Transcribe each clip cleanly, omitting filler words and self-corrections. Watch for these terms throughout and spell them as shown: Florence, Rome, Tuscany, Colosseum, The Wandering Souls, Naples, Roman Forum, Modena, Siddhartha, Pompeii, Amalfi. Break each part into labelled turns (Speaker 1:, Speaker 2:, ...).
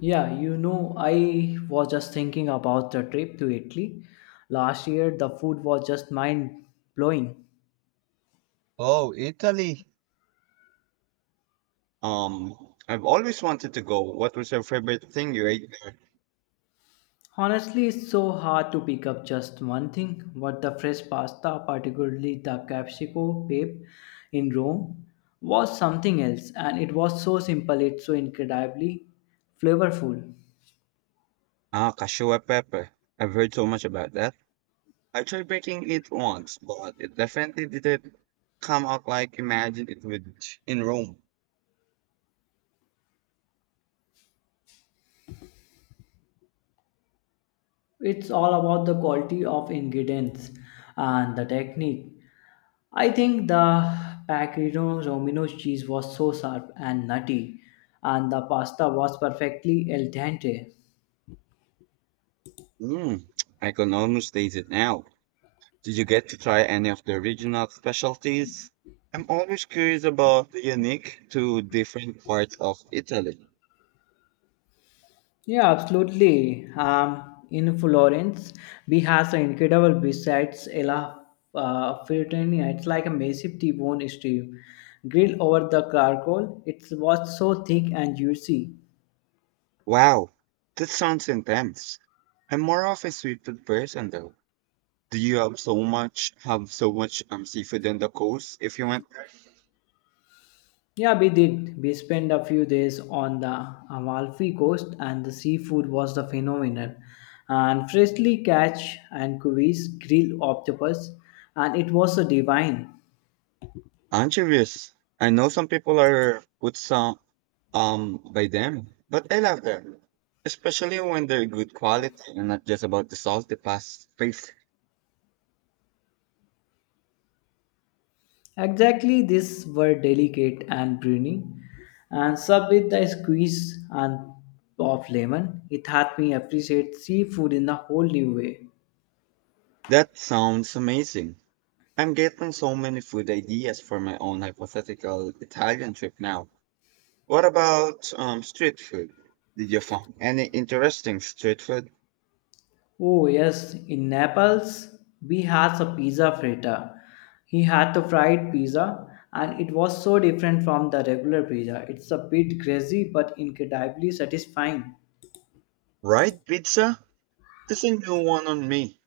Speaker 1: I was just thinking about the trip to Italy last year. The food was just mind blowing.
Speaker 2: Oh, Italy. Um, I've always wanted to go. What was your favorite thing you ate there?
Speaker 1: Honestly, it's so hard to pick up just one thing, but the fresh pasta, particularly the capsicum pepe in Rome, was something else, and it was so simple, it's so incredibly flavorful.
Speaker 2: Ah, cashew pepper. I've heard so much about that. I tried making it once, but it definitely didn't come out like imagined it would in Rome.
Speaker 1: It's all about the quality of ingredients and the technique. I think the pecorino romano cheese was so sharp and nutty, and the pasta was perfectly al dente.
Speaker 2: Mm, I can almost taste it now. Did you get to try any of the original specialties? I'm always curious about the unique to different parts of Italy.
Speaker 1: Yeah, absolutely. In florence we have an incredible besides ella, frittini. It's like a massive t-bone steak grilled over the charcoal. It was so thick and juicy.
Speaker 2: Wow, that sounds intense. I'm more of a sweet tooth person though. Do you have so much seafood in the coast if you want?
Speaker 1: Yeah, we did. We spent a few days on the Amalfi coast, and the seafood was the phenomenon. And freshly catch and cuis, grilled octopus, and it was a divine.
Speaker 2: Anchovies. I know some people are put some by them, but I love them. Especially when they're good quality and not just about the sauce they pass face.
Speaker 1: Exactly, these were delicate and briny, and served with the squeeze and of lemon. It had me appreciate seafood in a whole new way.
Speaker 2: That sounds amazing. I'm getting so many food ideas for my own hypothetical Italian trip now. What about street food? Did you find any interesting street food?
Speaker 1: Oh yes, in Naples we had a pizza fritta. He had the fried pizza, and it was so different from the regular pizza. It's a bit greasy but incredibly satisfying.
Speaker 2: Right, pizza? There's a new one on me.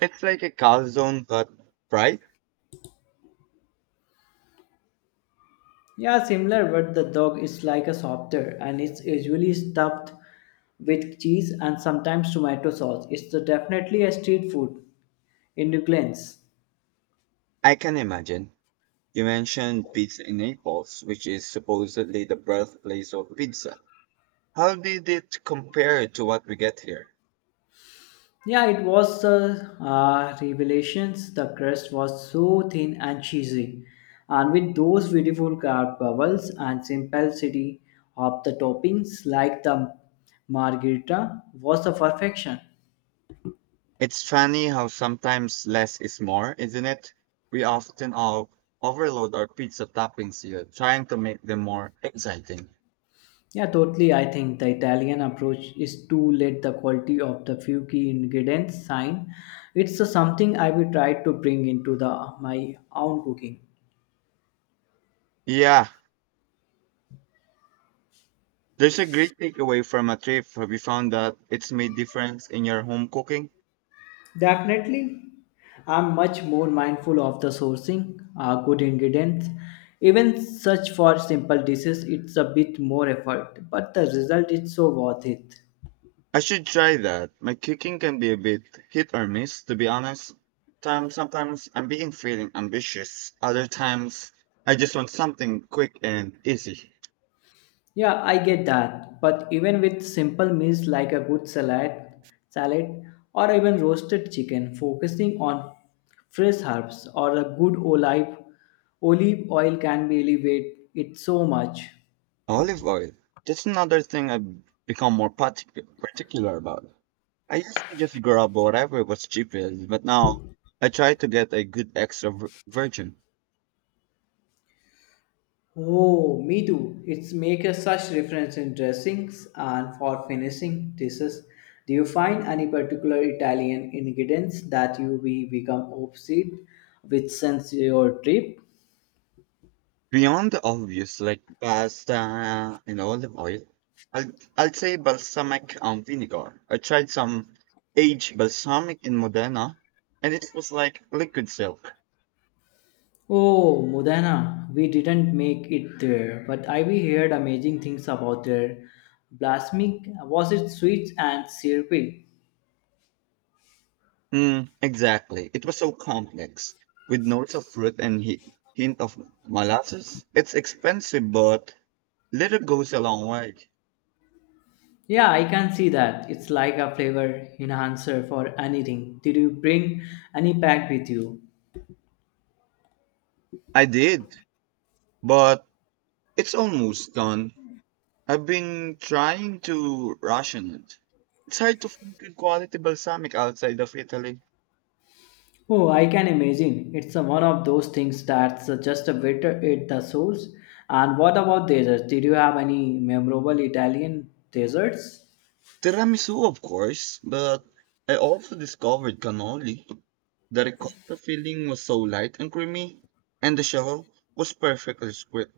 Speaker 2: It's like a calzone, but fried.
Speaker 1: Yeah, similar, but the dog is like a softer and it's usually stuffed with cheese and sometimes tomato sauce. Definitely a street food in New Orleans.
Speaker 2: I can imagine. You mentioned pizza in Naples, which is supposedly the birthplace of pizza. How did it compare to what we get here?
Speaker 1: Yeah, it was the revelations. The crust was so thin and cheesy, and with those beautiful carved bubbles and simplicity of the toppings, like the margherita, was the perfection.
Speaker 2: It's funny how sometimes less is more, isn't it? We often all overload our pizza toppings here, trying to make them more exciting.
Speaker 1: Yeah, totally. I think the Italian approach is to let the quality of the few key ingredients shine. It's something I will try to bring into the my own cooking.
Speaker 2: Yeah, there's a great takeaway from a trip. We found that it's made difference in your home cooking.
Speaker 1: Definitely. I'm much more mindful of the sourcing, good ingredients. Even such for simple dishes, it's a bit more effort, but the result is so worth it.
Speaker 2: I should try that. My cooking can be a bit hit or miss, to be honest. Time, sometimes I'm being feeling ambitious. Other times I just want something quick and easy.
Speaker 1: Yeah, I get that. But even with simple meals like a good salad or even roasted chicken, focusing on fresh herbs or a good olive oil can be elevate it so much.
Speaker 2: Olive oil. That's another thing I've become more particular about. I used to just grab whatever was cheapest, but now I try to get a good virgin.
Speaker 1: Oh, me too. It's make a such difference in dressings and for finishing dishes. Do you find any particular Italian ingredients that you be become obsessed with since your trip?
Speaker 2: Beyond the obvious, like pasta and olive oil, I'll, I'll say balsamic vinegar. I tried some aged balsamic in Modena, and it was like liquid silk.
Speaker 1: Oh, Modena. We didn't make it there, but I we heard amazing things about their balsamic. Was it sweet and syrupy?
Speaker 2: Mm, exactly. It was so complex, with notes of fruit and hint of molasses. It's expensive, but little goes a long way.
Speaker 1: Yeah, I can see that. It's like a flavor enhancer for anything. Did you bring any pack with you?
Speaker 2: I did, but it's almost done. I've been trying to ration it. It's hard to find good quality balsamic outside of Italy.
Speaker 1: Oh, I can imagine. It's a, one of those things that's just a bit at the source. And what about desserts? Did you have any memorable Italian desserts?
Speaker 2: Tiramisu, of course, but I also discovered cannoli. The ricotta filling was so light and creamy, and the shell was perfectly squid.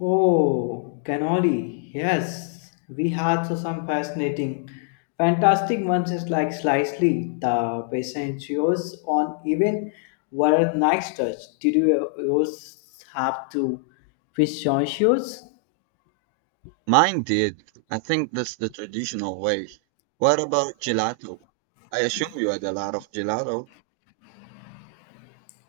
Speaker 1: Oh, cannoli. Yes, we had so some fascinating, fantastic ones is like slightly the pistachios on even were a nice touch. Did you yours have to pistachios?
Speaker 2: Mine did. I think that's the traditional way. What about gelato? I assume you had a lot of gelato.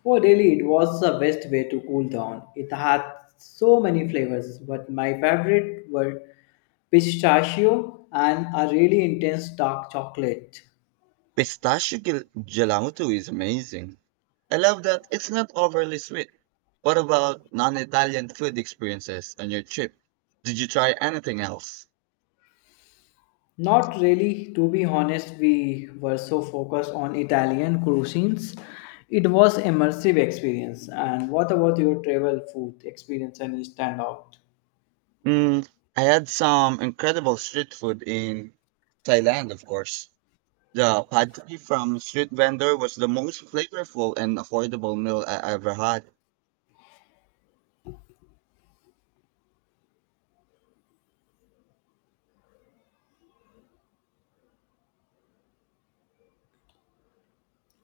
Speaker 1: Oh, really, it was the best way to cool down. It had so many flavors, but my favorite were pistachio and a really intense dark chocolate.
Speaker 2: Gelato is amazing. I love that it's not overly sweet. What about non-Italian food experiences on your trip? Did you try anything else?
Speaker 1: Not really, to be honest, we were so focused on Italian cuisines. It was immersive experience. And what about your travel food experience? Any stand out?
Speaker 2: Mm, I had some incredible street food in Thailand, of course. The pad thai from street vendor was the most flavorful and affordable meal I ever had.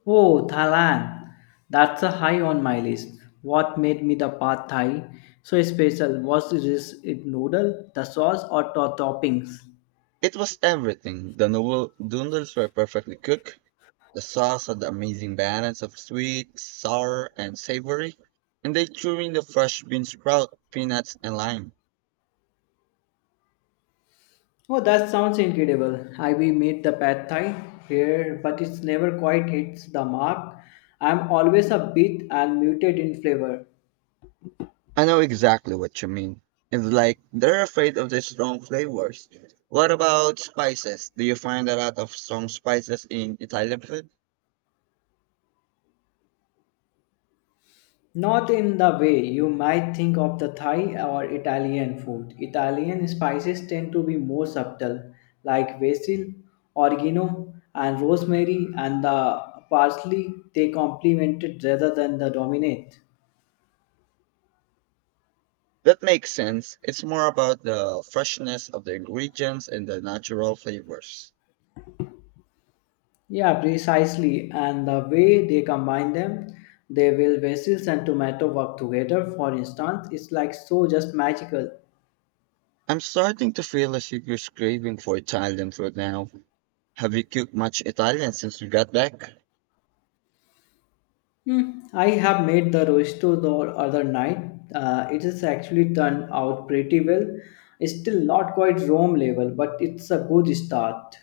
Speaker 1: Oh, Thailand. That's a high on my list. What made me the pad thai so special was this it noodle, the sauce or the toppings.
Speaker 2: It was everything. The noodles were perfectly cooked. The sauce had the amazing balance of sweet, sour, and savory, and they threw in the fresh bean sprout, peanuts, and lime.
Speaker 1: Oh, that sounds incredible. I We made the pad thai here, but it's never quite hits the mark. I'm always a bit and muted in flavor.
Speaker 2: I know exactly what you mean. It's like they're afraid of the strong flavors. What about spices? Do you find a lot of strong spices in Italian food?
Speaker 1: Not in the way you might think of the Thai or Italian food. Italian spices tend to be more subtle, like basil, oregano, and rosemary, and the parsley. They complement it rather than the dominate.
Speaker 2: That makes sense. It's more about the freshness of the ingredients and the natural flavors.
Speaker 1: Yeah, precisely. And the way they combine them, they will basil and tomato work together. For instance, it's like so just magical.
Speaker 2: I'm starting to feel a serious craving for Italian food now. Have you cooked much Italian since you got back?
Speaker 1: I have made the rosto the other night. It has actually turned out pretty well. It's still not quite Rome level, but it's a good start.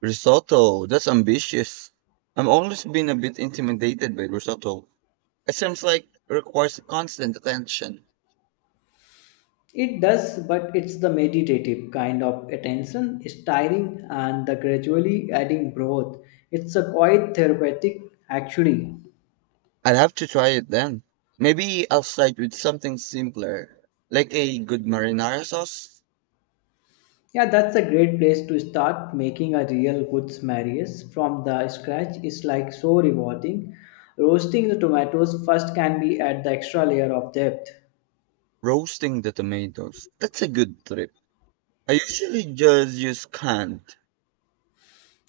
Speaker 2: Risotto, that's ambitious. I've always been a bit intimidated by risotto. It seems like it requires constant attention.
Speaker 1: It does, but it's the meditative kind of attention. It's tiring, and the gradually adding broth. It's a quite therapeutic, actually.
Speaker 2: I'll have to try it then. Maybe I'll start with something simpler, like a good marinara sauce.
Speaker 1: Yeah, that's a great place to start. Making a real good marias from the scratch is like so rewarding. Roasting the tomatoes first can be add the extra layer of depth.
Speaker 2: Roasting the tomatoes. That's a good trip. I usually just use canned.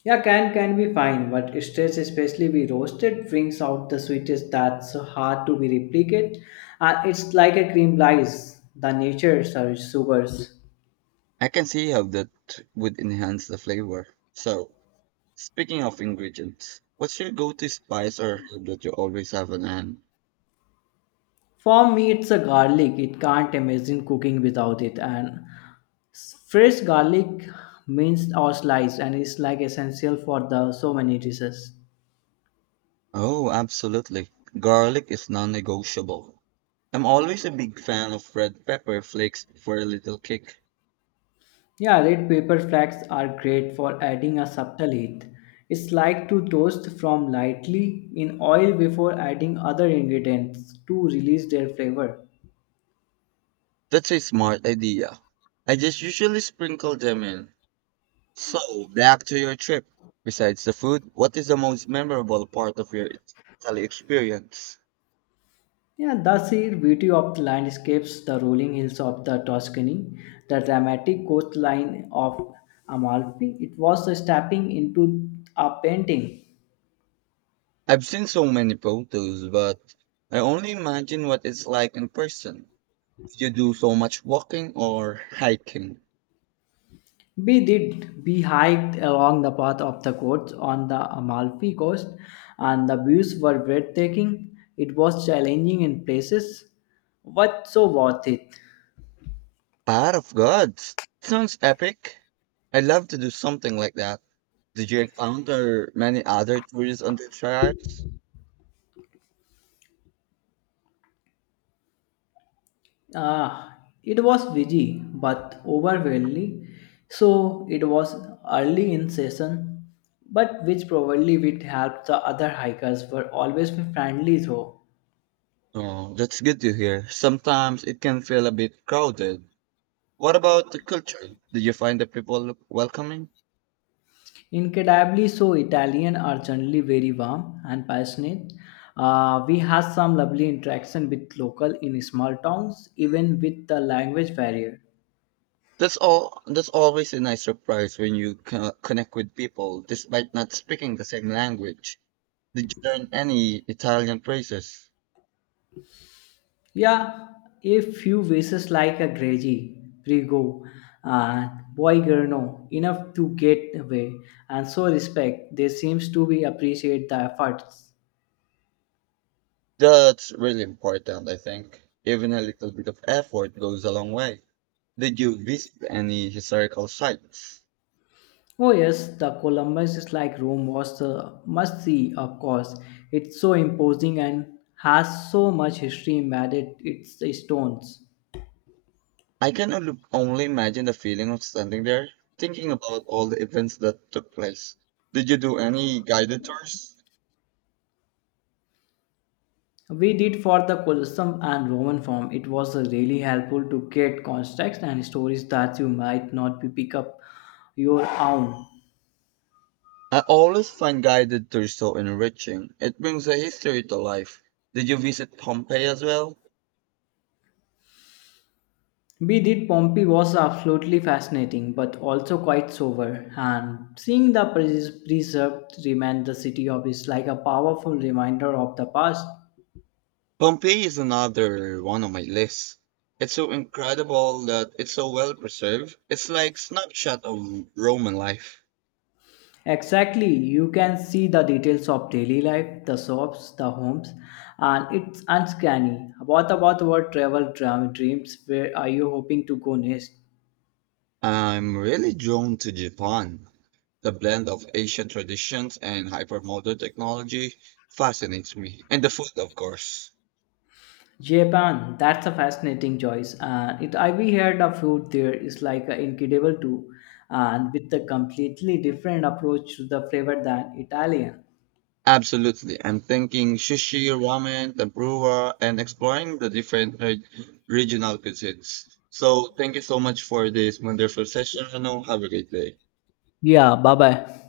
Speaker 1: Yeah, can be fine, but stress especially be roasted brings out the sweetest that's hard to be replicate, and it's like a cream lies the nature sugars.
Speaker 2: I can see how that would enhance the flavor. So, speaking of ingredients, what's your go-to spice or herb that you always have on hand?
Speaker 1: For me, it's a garlic. It can't imagine cooking without it. And fresh garlic minced or sliced and is like essential for the so many dishes.
Speaker 2: Oh, absolutely. Garlic is non-negotiable. I'm always a big fan of red pepper flakes for a little kick.
Speaker 1: Yeah, red pepper flakes are great for adding a subtle heat. It's like to toast from lightly in oil before adding other ingredients to release their flavor.
Speaker 2: That's a smart idea. I just usually sprinkle them in. So, back to your trip. Besides the food, what is the most memorable part of your Italy experience?
Speaker 1: Yeah, that's the sheer beauty of the landscapes, the rolling hills of the Tuscany, the dramatic coastline of Amalfi, it was a stepping into a painting.
Speaker 2: I've seen so many photos, but I only imagine what it's like in person. Did you do so much walking or hiking?
Speaker 1: We did. We hiked along the path of the coast on the Amalfi coast, and the views were breathtaking. It was challenging in places, but so worth it.
Speaker 2: Power of Gods sounds epic. I'd love to do something like that. Did you encounter many other tourists on the track?
Speaker 1: Ah, it was busy but overwhelming, so it was early in session, but which probably would help. The other hikers were always friendly though.
Speaker 2: Oh, that's good to hear. Sometimes it can feel a bit crowded. What about the culture? Did you find the people welcoming?
Speaker 1: Incredibly so. Italian are generally very warm and passionate. We had some lovely interaction with local in small towns, even with the language barrier.
Speaker 2: That's all. That's always a nice surprise when you connect with people, despite not speaking the same language. Did you learn any Italian phrases?
Speaker 1: Yeah, a few vases like a Gregi, Prigo, and Boigerno, enough to get away and so respect. They seems to be appreciate the efforts.
Speaker 2: That's really important, I think. Even a little bit of effort goes a long way. Did you visit any historical sites?
Speaker 1: Oh yes, the Columbus is like Rome was the must see, of course. It's so imposing and has so much history embedded its stones.
Speaker 2: I can only imagine the feeling of standing there, thinking about all the events that took place. Did you do any guided tours?
Speaker 1: We did for the Colosseum and Roman Forum. It was really helpful to get context and stories that you might not be pick up your own.
Speaker 2: I always find guided tours so enriching. It brings the history to life. Did you visit Pompeii as well?
Speaker 1: We did. Pompey was absolutely fascinating, but also quite sober. And seeing the preserved remain the city of is like a powerful reminder of the past.
Speaker 2: Pompeii is another one on my list. It's so incredible that it's so well preserved. It's like snapshot of Roman life.
Speaker 1: Exactly, you can see the details of daily life, the shops, the homes, and it's uncanny. What about your travel dreams? Where are you hoping to go next?
Speaker 2: I'm really drawn to Japan. The blend of ancient traditions and hypermodern technology fascinates me. And the food, of course.
Speaker 1: Japan, that's a fascinating choice. And it I we heard the food there is like incredible too, and with a completely different approach to the flavor than Italian.
Speaker 2: Absolutely. I'm thinking sushi, ramen, tempura, and exploring the different regional cuisines. So thank you so much for this wonderful session. Have a great day.
Speaker 1: Yeah, bye bye.